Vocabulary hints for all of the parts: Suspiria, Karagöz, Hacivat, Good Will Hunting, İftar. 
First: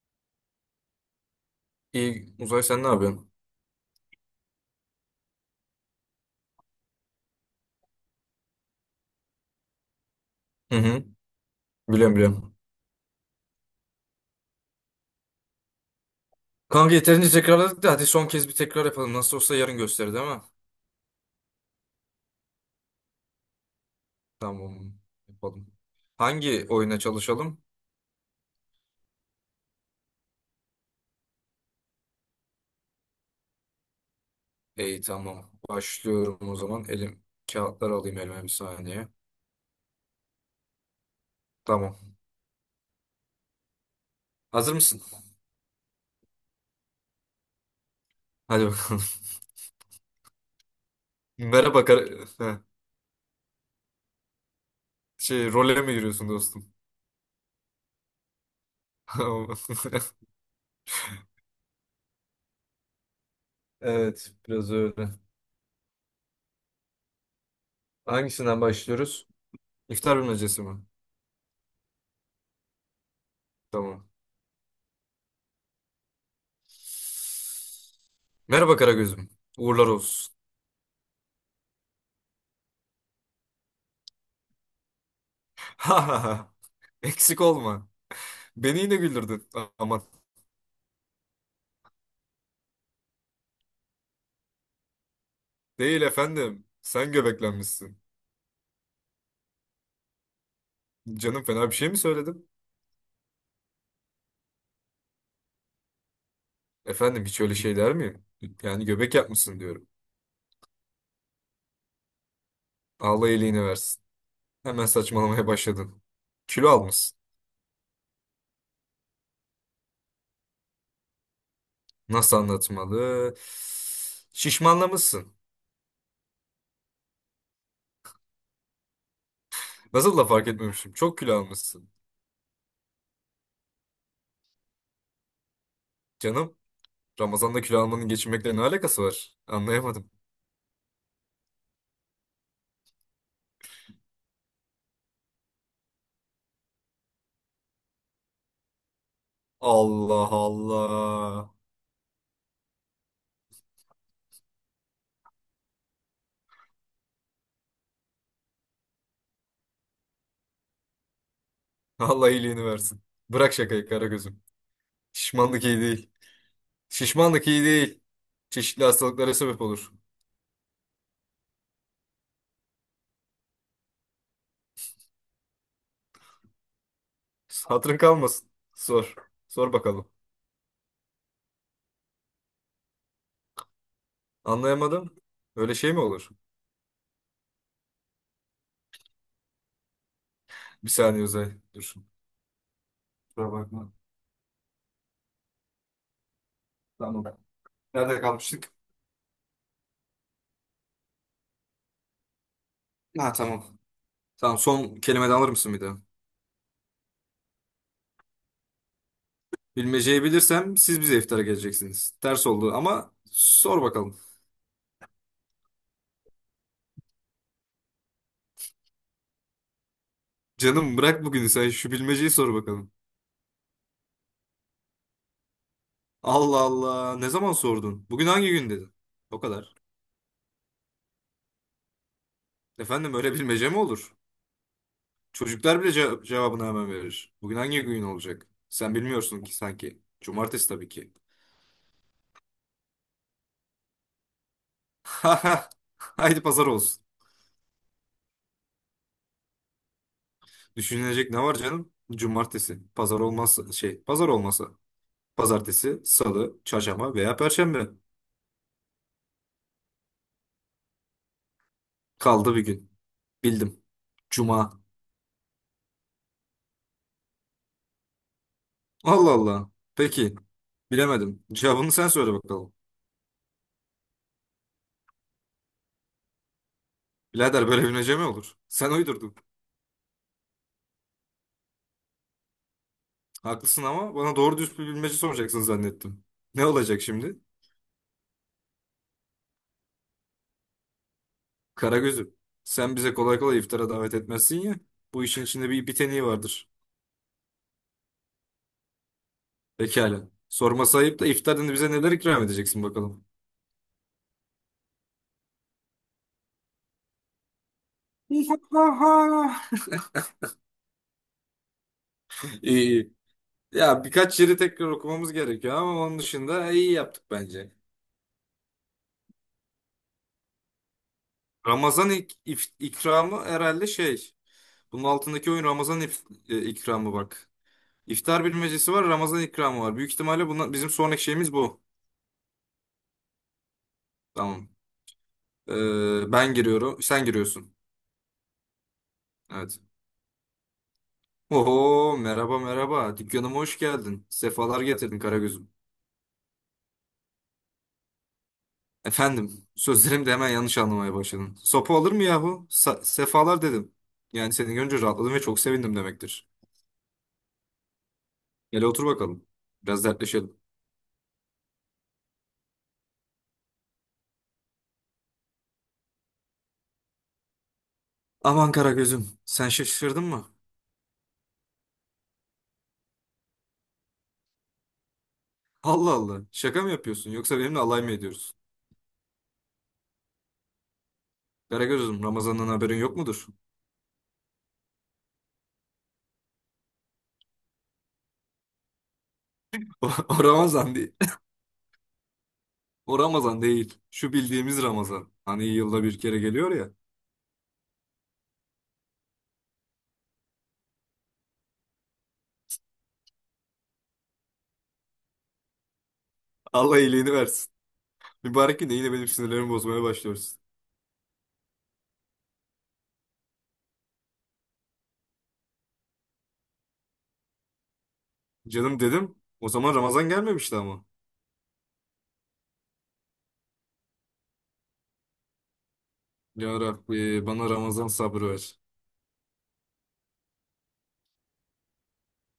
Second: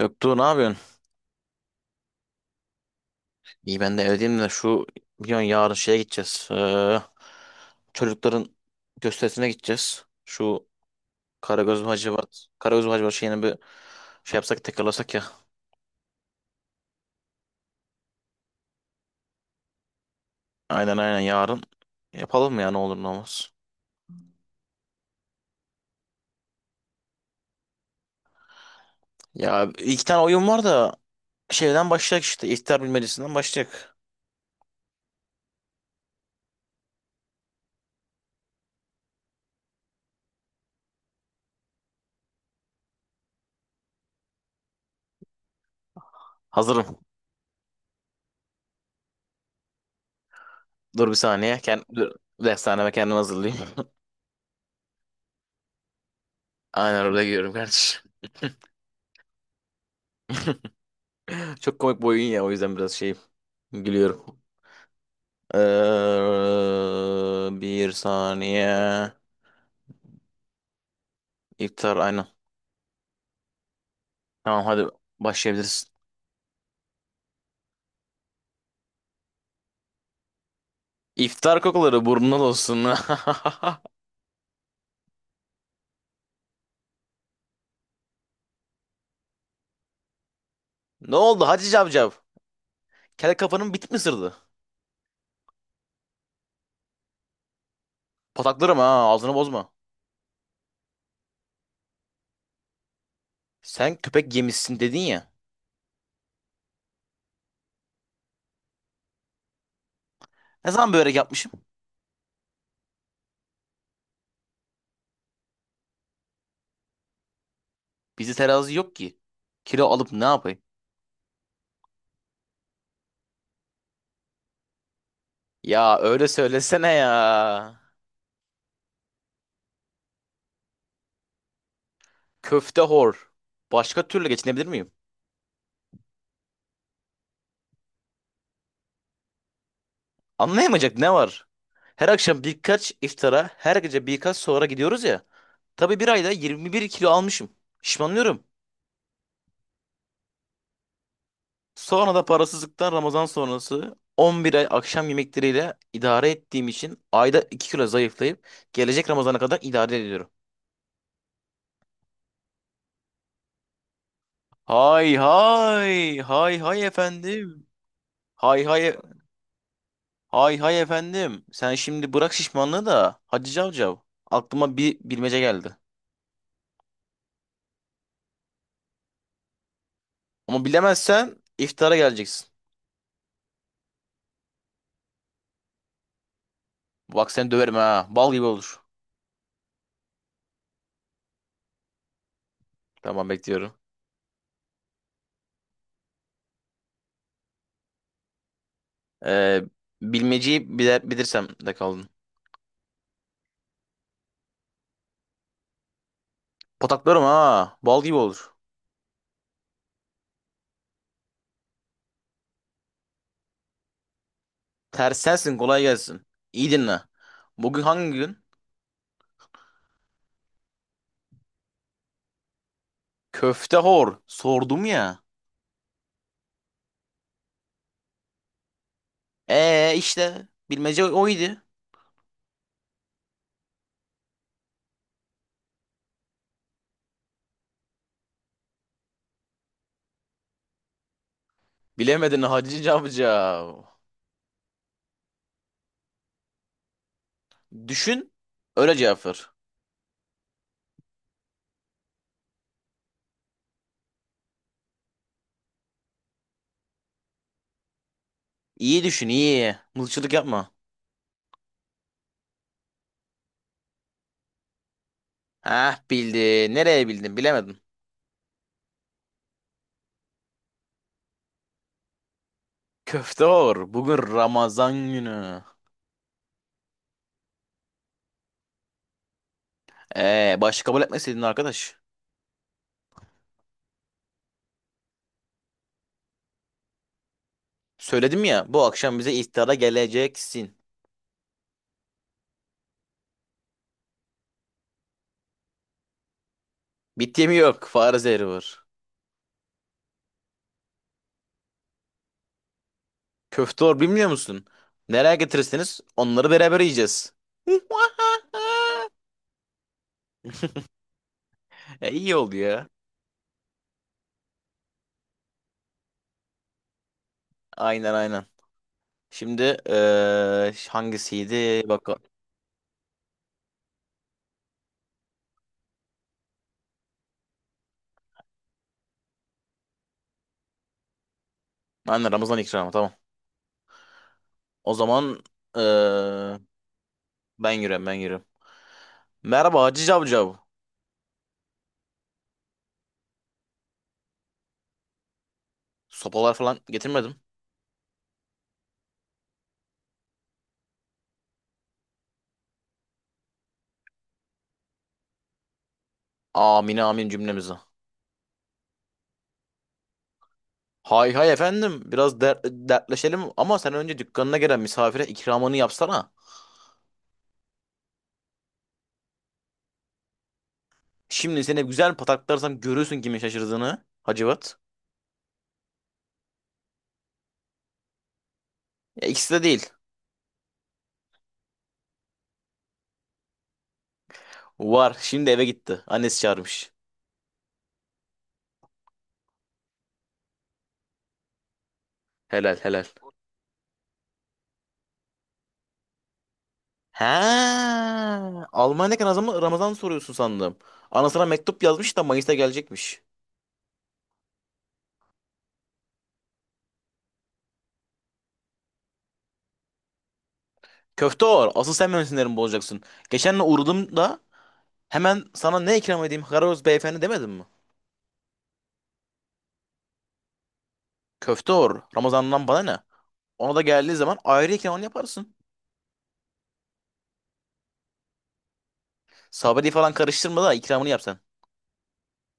Göktuğ ne yapıyorsun? İyi Uzay sen ne yapıyorsun? İyi ben de evdeyim de biliyorsun yarın şeye gideceğiz. Çocukların gösterisine gideceğiz. Şu Hı hı. Karagöz Biliyorum Hacivat, biliyorum. Karagöz Hacivat şeyini bir şey yapsak tekrarlasak ya. Kanka yeterince tekrarladık da hadi son kez bir tekrar yapalım. Nasıl olsa yarın gösterir değil mi? Aynen aynen yarın. Yapalım ya ne olur ne olmaz. Tamam. Yapalım. Hangi oyuna çalışalım? Ya iki tane oyun var da şeyden başlayacak işte. İhtar bilmecesinden başlayacak. İyi tamam. Başlıyorum o zaman. Elim kağıtları alayım elime bir saniye. Tamam. Hazır mısın? Hazırım. Hadi bakalım. Dur bir saniye. Kend Merhaba dur. Heh. Dershaneme kendimi hazırlayayım. Role mi giriyorsun dostum? Aynen orada giriyorum kardeşim. Çok komik bir oyun ya o yüzden biraz şeyim. Gülüyorum. Evet biraz öyle. Bir Hangisinden saniye. başlıyoruz? İftar bilmecesi mi? İftar aynen. Tamam. Tamam hadi başlayabilirsin. Merhaba Karagöz'üm. Uğurlar olsun. İftar kokuları burnuna dolsun. Ha ha ha. Eksik olma. Beni yine güldürdün. Aman. Ne oldu Hacı Cavcav? Kel kafanın bit mi sırdı? Değil efendim. Sen göbeklenmişsin. Pataklarım ha ağzını bozma. Canım fena bir şey mi söyledim? Sen köpek yemişsin dedin ya. Efendim hiç öyle şey der miyim? Yani göbek yapmışsın diyorum. Ne zaman börek yapmışım? Allah iyiliğini versin. Hemen saçmalamaya başladın. Kilo almışsın. Bizde terazi yok ki. Kilo alıp ne yapayım? Nasıl anlatmalı? Şişmanlamışsın. Ya öyle söylesene ya. Nasıl da fark etmemişim. Çok kilo almışsın. Köfte hor. Başka türlü geçinebilir miyim? Canım, Ramazan'da kilo almanın geçinmekle ne alakası var? Anlayamadım. Anlayamayacak ne var? Her akşam birkaç iftara, her gece birkaç sahura gidiyoruz ya. Tabii bir ayda 21 kilo almışım. Şişmanlıyorum. Allah Allah. Sonra da parasızlıktan Ramazan sonrası 11 ay akşam yemekleriyle idare ettiğim için ayda 2 kilo zayıflayıp gelecek Ramazan'a kadar idare ediyorum. Allah iyiliğini versin. Bırak şakayı Karagöz'üm. Hay Şişmanlık iyi değil. hay hay hay Şişmanlık iyi efendim. değil. Hay Çeşitli hay hastalıklara sebep olur. hay hay efendim. Sen şimdi bırak şişmanlığı da Hacı Cavcav. Aklıma bir bilmece geldi. Hatırın kalmasın. Sor. Sor bakalım. Ama bilemezsen iftara geleceksin. Anlayamadım. Öyle şey mi olur? Bak seni döverim ha. Bal gibi olur. Bir saniye Uzay. Dur. Tamam Kusura bekliyorum. bakma. Tamam. Nerede kalmıştık? Ee, bilmeceyi bile bilirsem de kaldım. Ha tamam. Tamam, son kelime de alır mısın bir daha? Pataklarım ha. Bal gibi olur. Bilmeceyi bilirsem siz bize iftara geleceksiniz. Ters oldu ama sor bakalım. Ters sensin kolay gelsin. İyi dinle. Bugün hangi gün? Canım bırak bugünü, sen şu bilmeceyi sor bakalım. Köfte hor. Sordum ya. Allah Allah, ne zaman sordun? Bugün hangi gün dedin? O kadar. İşte. Bilmece oydu. Efendim öyle bilmece mi olur? Çocuklar bile cevabını hemen verir. Bugün hangi gün olacak? Sen bilmiyorsun ki sanki. Cumartesi tabii ki. Bilemedin Hacı Cavcav. Haydi pazar olsun. Düşün. Öyle cevap ver. Düşünülecek ne var canım? Cumartesi. Pazar olmazsa şey, pazar olmasa. Pazartesi, salı, çarşamba veya perşembe. İyi düşün iyi. Mızıkçılık yapma. Kaldı bir gün. Bildim. Cuma. Heh bildin. Nereye bildin bilemedin. Allah Allah. Peki. Bilemedim. Cevabını sen söyle bakalım. Köfte hor. Bugün Ramazan günü. Birader böyle bilmece mi olur? Sen uydurdun. Başka kabul etmeseydin arkadaş. Haklısın ama bana doğru düz bir bilmece soracaksın zannettim. Ne olacak şimdi? Söyledim ya bu akşam bize iftara geleceksin. Karagöz'üm, sen bize kolay kolay iftara davet etmezsin ya. Bu işin içinde bir biteniği vardır. Bit yemi yok. Fare zehri var. Pekala. Sorması ayıp da iftarında bize neler ikram edeceksin bakalım. Köfte var bilmiyor musun? Nereye getirirseniz onları beraber yiyeceğiz. E, iyi oldu ya. İyi. Ya birkaç yeri tekrar okumamız gerekiyor ama onun dışında iyi yaptık bence. Aynen aynen. Şimdi hangisiydi? Bak Ramazan ikramı herhalde şey. Bunun altındaki oyun Ramazan ikramı bak. İftar bilmecesi var, Ramazan ikramı var. Büyük ihtimalle bunlar, bizim sonraki şeyimiz bu. aynen Ramazan ikramı tamam. Tamam. O zaman Ben eee, giriyorum. Sen ben giriyorsun. yürüyorum ben yürüyorum. Evet. Merhaba Hacı Cavcav. Oho merhaba merhaba. Dükkanıma hoş geldin. Sefalar getirdin Karagöz'üm. Sopalar falan getirmedim. Efendim sözlerimi de hemen yanlış anlamaya başladın. Sopa olur mu yahu? Sefalar dedim. Yani seni görünce rahatladım ve çok sevindim demektir. Amin amin cümlemize. Gel otur bakalım. Biraz dertleşelim. Hay hay efendim biraz dertleşelim ama sen önce dükkanına gelen misafire ikramını yapsana. Aman Karagöz'üm sen şaşırdın mı? Şimdi seni güzel pataklarsam görürsün kimin şaşırdığını Hacivat. Allah Allah, şaka mı yapıyorsun yoksa benimle alay mı ediyorsun? Ya ikisi de değil. Karagöz'üm Ramazan'dan haberin yok mudur? Var şimdi eve gitti. Annesi çağırmış. O Ramazan değil. Helal helal. O Ramazan değil. Şu bildiğimiz Ramazan. Hani yılda bir kere geliyor ya. He, Almanya Ramazan soruyorsun sandım. Anasına mektup yazmış da Mayıs'ta gelecekmiş. Allah iyiliğini versin. Mübarek gün de yine benim sinirlerimi bozmaya başlıyorsun. Köfte or. Asıl sen benim sinirimi bozacaksın. Geçenle uğradım da hemen sana ne ikram edeyim Karaoz beyefendi demedim mi? Canım dedim. O zaman Ramazan gelmemişti ama. Köfte or. Ramazan'dan bana ne? Ona da geldiği zaman ayrı ikramını yaparsın. Ya Rabbi bana Ramazan sabrı ver. Sabri falan karıştırma da ikramını yap sen.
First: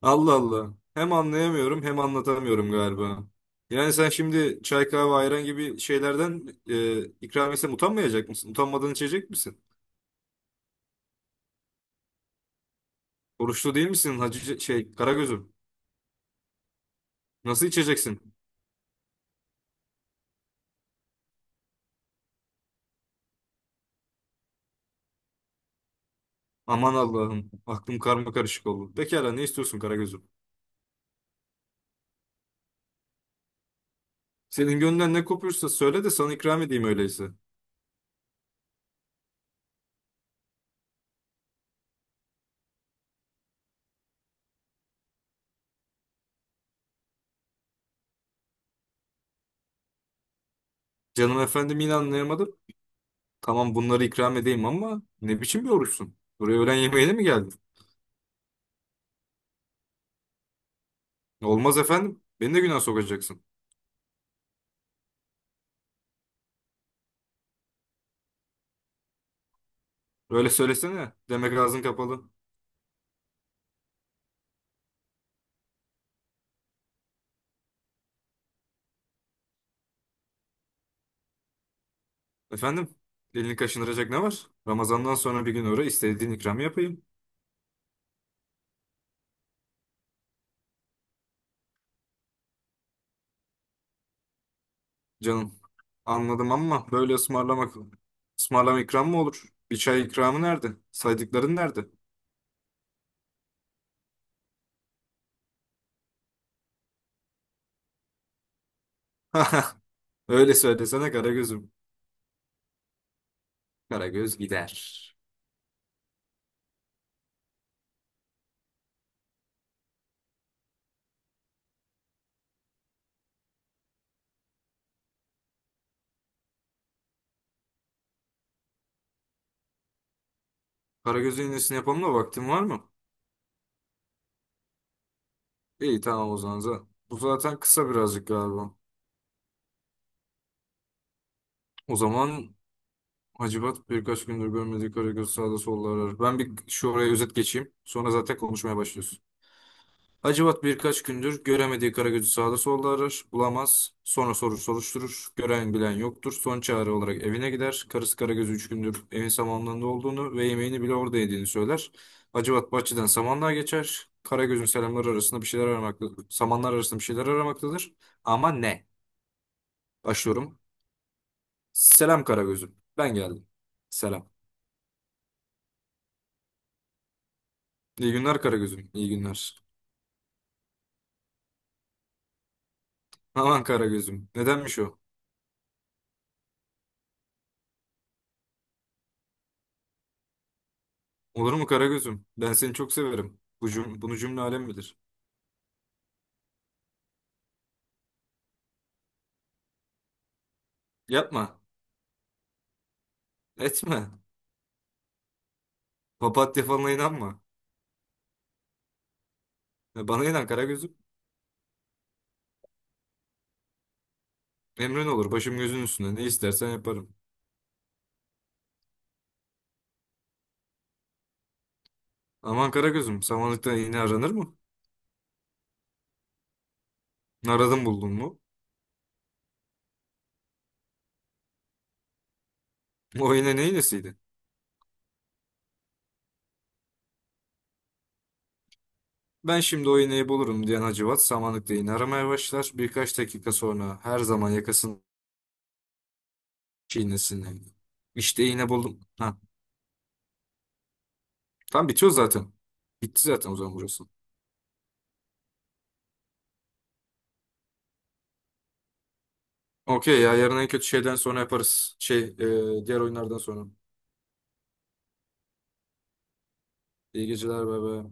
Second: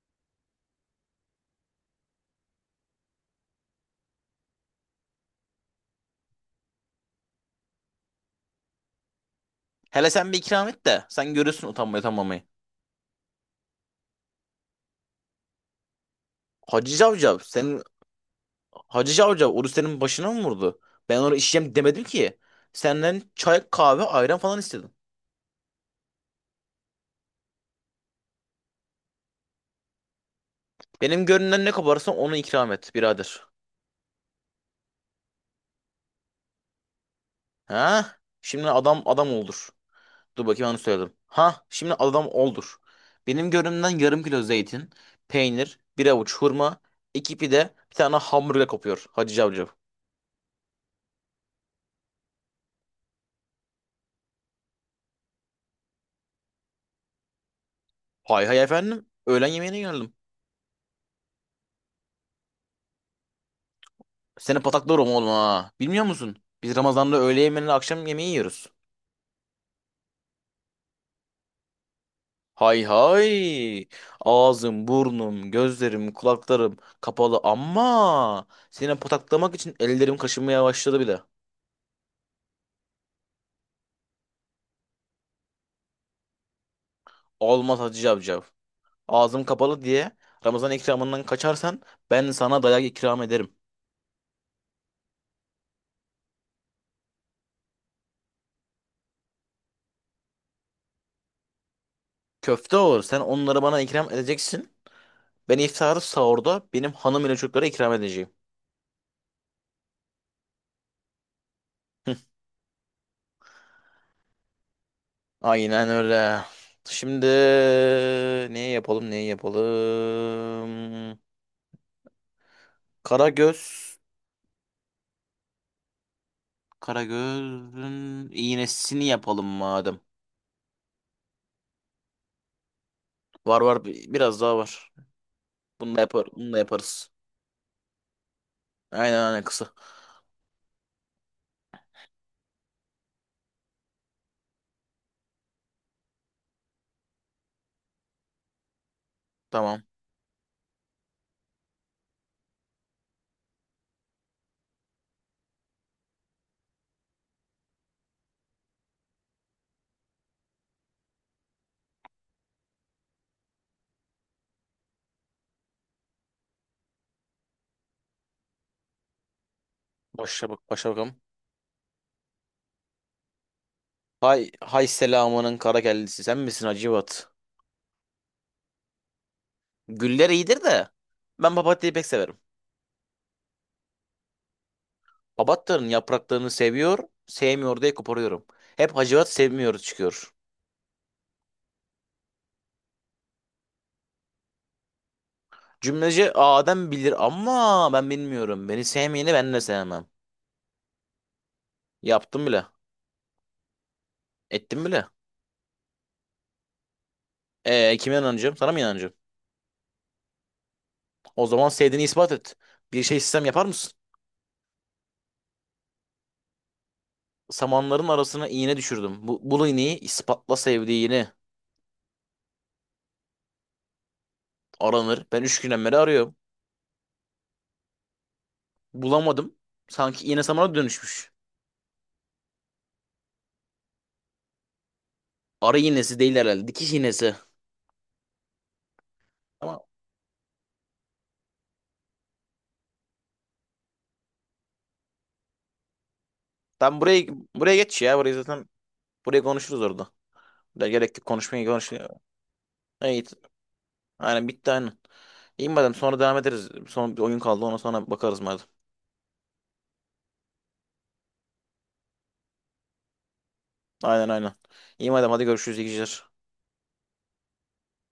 Allah Allah. Hem anlayamıyorum hem anlatamıyorum galiba. Yani sen şimdi çay kahve ayran gibi şeylerden ikram etsem utanmayacak mısın? Utanmadan içecek misin? Hele sen bir ikram et de sen görürsün utanmayı utanmamayı. Oruçlu değil misin hacı şey Karagöz'üm? Hacı Cavcav Nasıl senin içeceksin? Hacı Cavcav oruç senin başına mı vurdu? Ben onu içeceğim demedim ki. Senden çay kahve ayran falan istedim. Aman Allah'ım aklım karma karışık oldu. Pekala ne istiyorsun Karagöz'üm? Benim gönlümden ne koparsan onu ikram et birader. Senin gönlünden ne kopuyorsa söyle de sana ikram edeyim öyleyse. Ha? Şimdi adam oldur. Dur bakayım onu söyledim. Ha? Şimdi adam oldur. Benim gönlümden yarım kilo zeytin, peynir, bir avuç hurma, iki pide, bir tane hamburger kopuyor Hacı Cavcav. Canım efendim yine anlayamadım. Tamam bunları ikram edeyim ama ne biçim bir oruçsun? Buraya öğlen yemeğine mi geldin? Hay hay efendim. Öğlen yemeğine geldim. Olmaz efendim. Beni de günah sokacaksın. Seni pataklarım oğlum ha. Bilmiyor musun? Biz Ramazan'da öğle yemeğiyle akşam yemeği yiyoruz. Öyle söylesene. Demek ağzın kapalı. Hay hay. Ağzım, burnum, gözlerim, kulaklarım kapalı ama seni pataklamak için ellerim kaşınmaya başladı bile. Efendim, elini kaşındıracak ne var? Ramazandan sonra bir gün uğra istediğin ikramı yapayım. Olmaz Hacı Cavcav. Ağzım kapalı diye Ramazan ikramından kaçarsan ben sana dayak ikram ederim. Canım, anladım ama böyle ısmarlamak, ısmarlama ikram mı olur? Bir çay ikramı nerede? Saydıkların nerede? Köfte olur. Sen onları bana ikram edeceksin. Ben iftarı sahurda benim hanım ile çocuklara ikram edeceğim. Öyle söylesene Karagöz'üm. Karagöz gider. Aynen öyle. Şimdi neyi yapalım neyi yapalım? Karagöz. Karagöz'ün iğnesini yapalım madem. Karagöz'ün iğnesini yapalım da vaktin var mı? Var var biraz daha var. Bunu da İyi yapar, tamam o bunu da zaman. Yaparız. Bu zaten kısa birazcık galiba. Aynen aynen kısa. O zaman Hacivat birkaç gündür görmediği Karagöz sağda solda arar. Ben bir şu oraya özet geçeyim. Sonra zaten konuşmaya başlıyorsun. Tamam. Hacivat birkaç gündür göremediği Karagöz'ü sağda solda arar. Bulamaz. Sonra sorur soruşturur. Gören bilen yoktur. Son çare olarak evine gider. Karısı Karagöz'ü üç gündür evin samanlığında olduğunu ve yemeğini bile orada yediğini söyler. Hacivat bahçeden samanlığa geçer. Karagöz'ün selamları arasında bir şeyler aramaktadır. Samanlar arasında bir şeyler aramaktadır. Ama ne? Başla bak Başlıyorum. başa bakalım. Selam Karagöz'üm. Ben geldim. Selam. Hay hay selamının kara kellesi sen misin Hacivat? İyi günler Karagözüm. İyi günler. Güller iyidir de ben papatyayı pek severim. Aman Karagözüm. Nedenmiş o? Papatyanın yapraklarını seviyor, sevmiyor diye koparıyorum. Hep Hacivat sevmiyor çıkıyor. Olur mu Karagözüm? Ben seni çok severim. Bu bunu cümle alem bilir. Cümleci Adem bilir ama ben bilmiyorum. Beni sevmeyeni ben de sevmem. Yapma. Yaptım bile. Etme. Ettim bile. Papatya falına inanma. Kime inanacağım? Sana mı inanacağım? Ya, bana inan Karagözüm. O zaman sevdiğini ispat et. Bir şey sistem yapar mısın? Emrin olur. Başım gözün üstünde. Ne istersen yaparım. Samanların arasına iğne düşürdüm. Bul iğneyi ispatla sevdiğini. Aman Karagözüm. Samanlıkta iğne aranır mı? Aranır. Ben üç günden beri arıyorum. Aradın buldun mu? Bulamadım. Sanki iğne samana dönüşmüş. O iğne ne iğnesiydi? Arı iğnesi değil herhalde. Dikiş iğnesi. Ben Ama şimdi o iğneyi bulurum diyen Hacivat samanlıkta iğne aramaya başlar. Birkaç dakika sonra her zaman yakasını ben buraya çiğnesin. buraya geç ya. Burayı İşte zaten iğne buldum. Ha. buraya konuşuruz orada. Ya gerek yok konuşmaya Tam konuşmaya. bitiyor zaten. Bitti Evet. zaten o zaman burası. Aynen bitti aynen. İyi madem sonra devam ederiz. Son bir oyun kaldı ona sonra bakarız madem. Okey ya, yarın en kötü şeyden sonra yaparız. Diğer oyunlardan sonra. Aynen aynen. İyi madem hadi görüşürüz iyi geceler. İyi geceler bebe.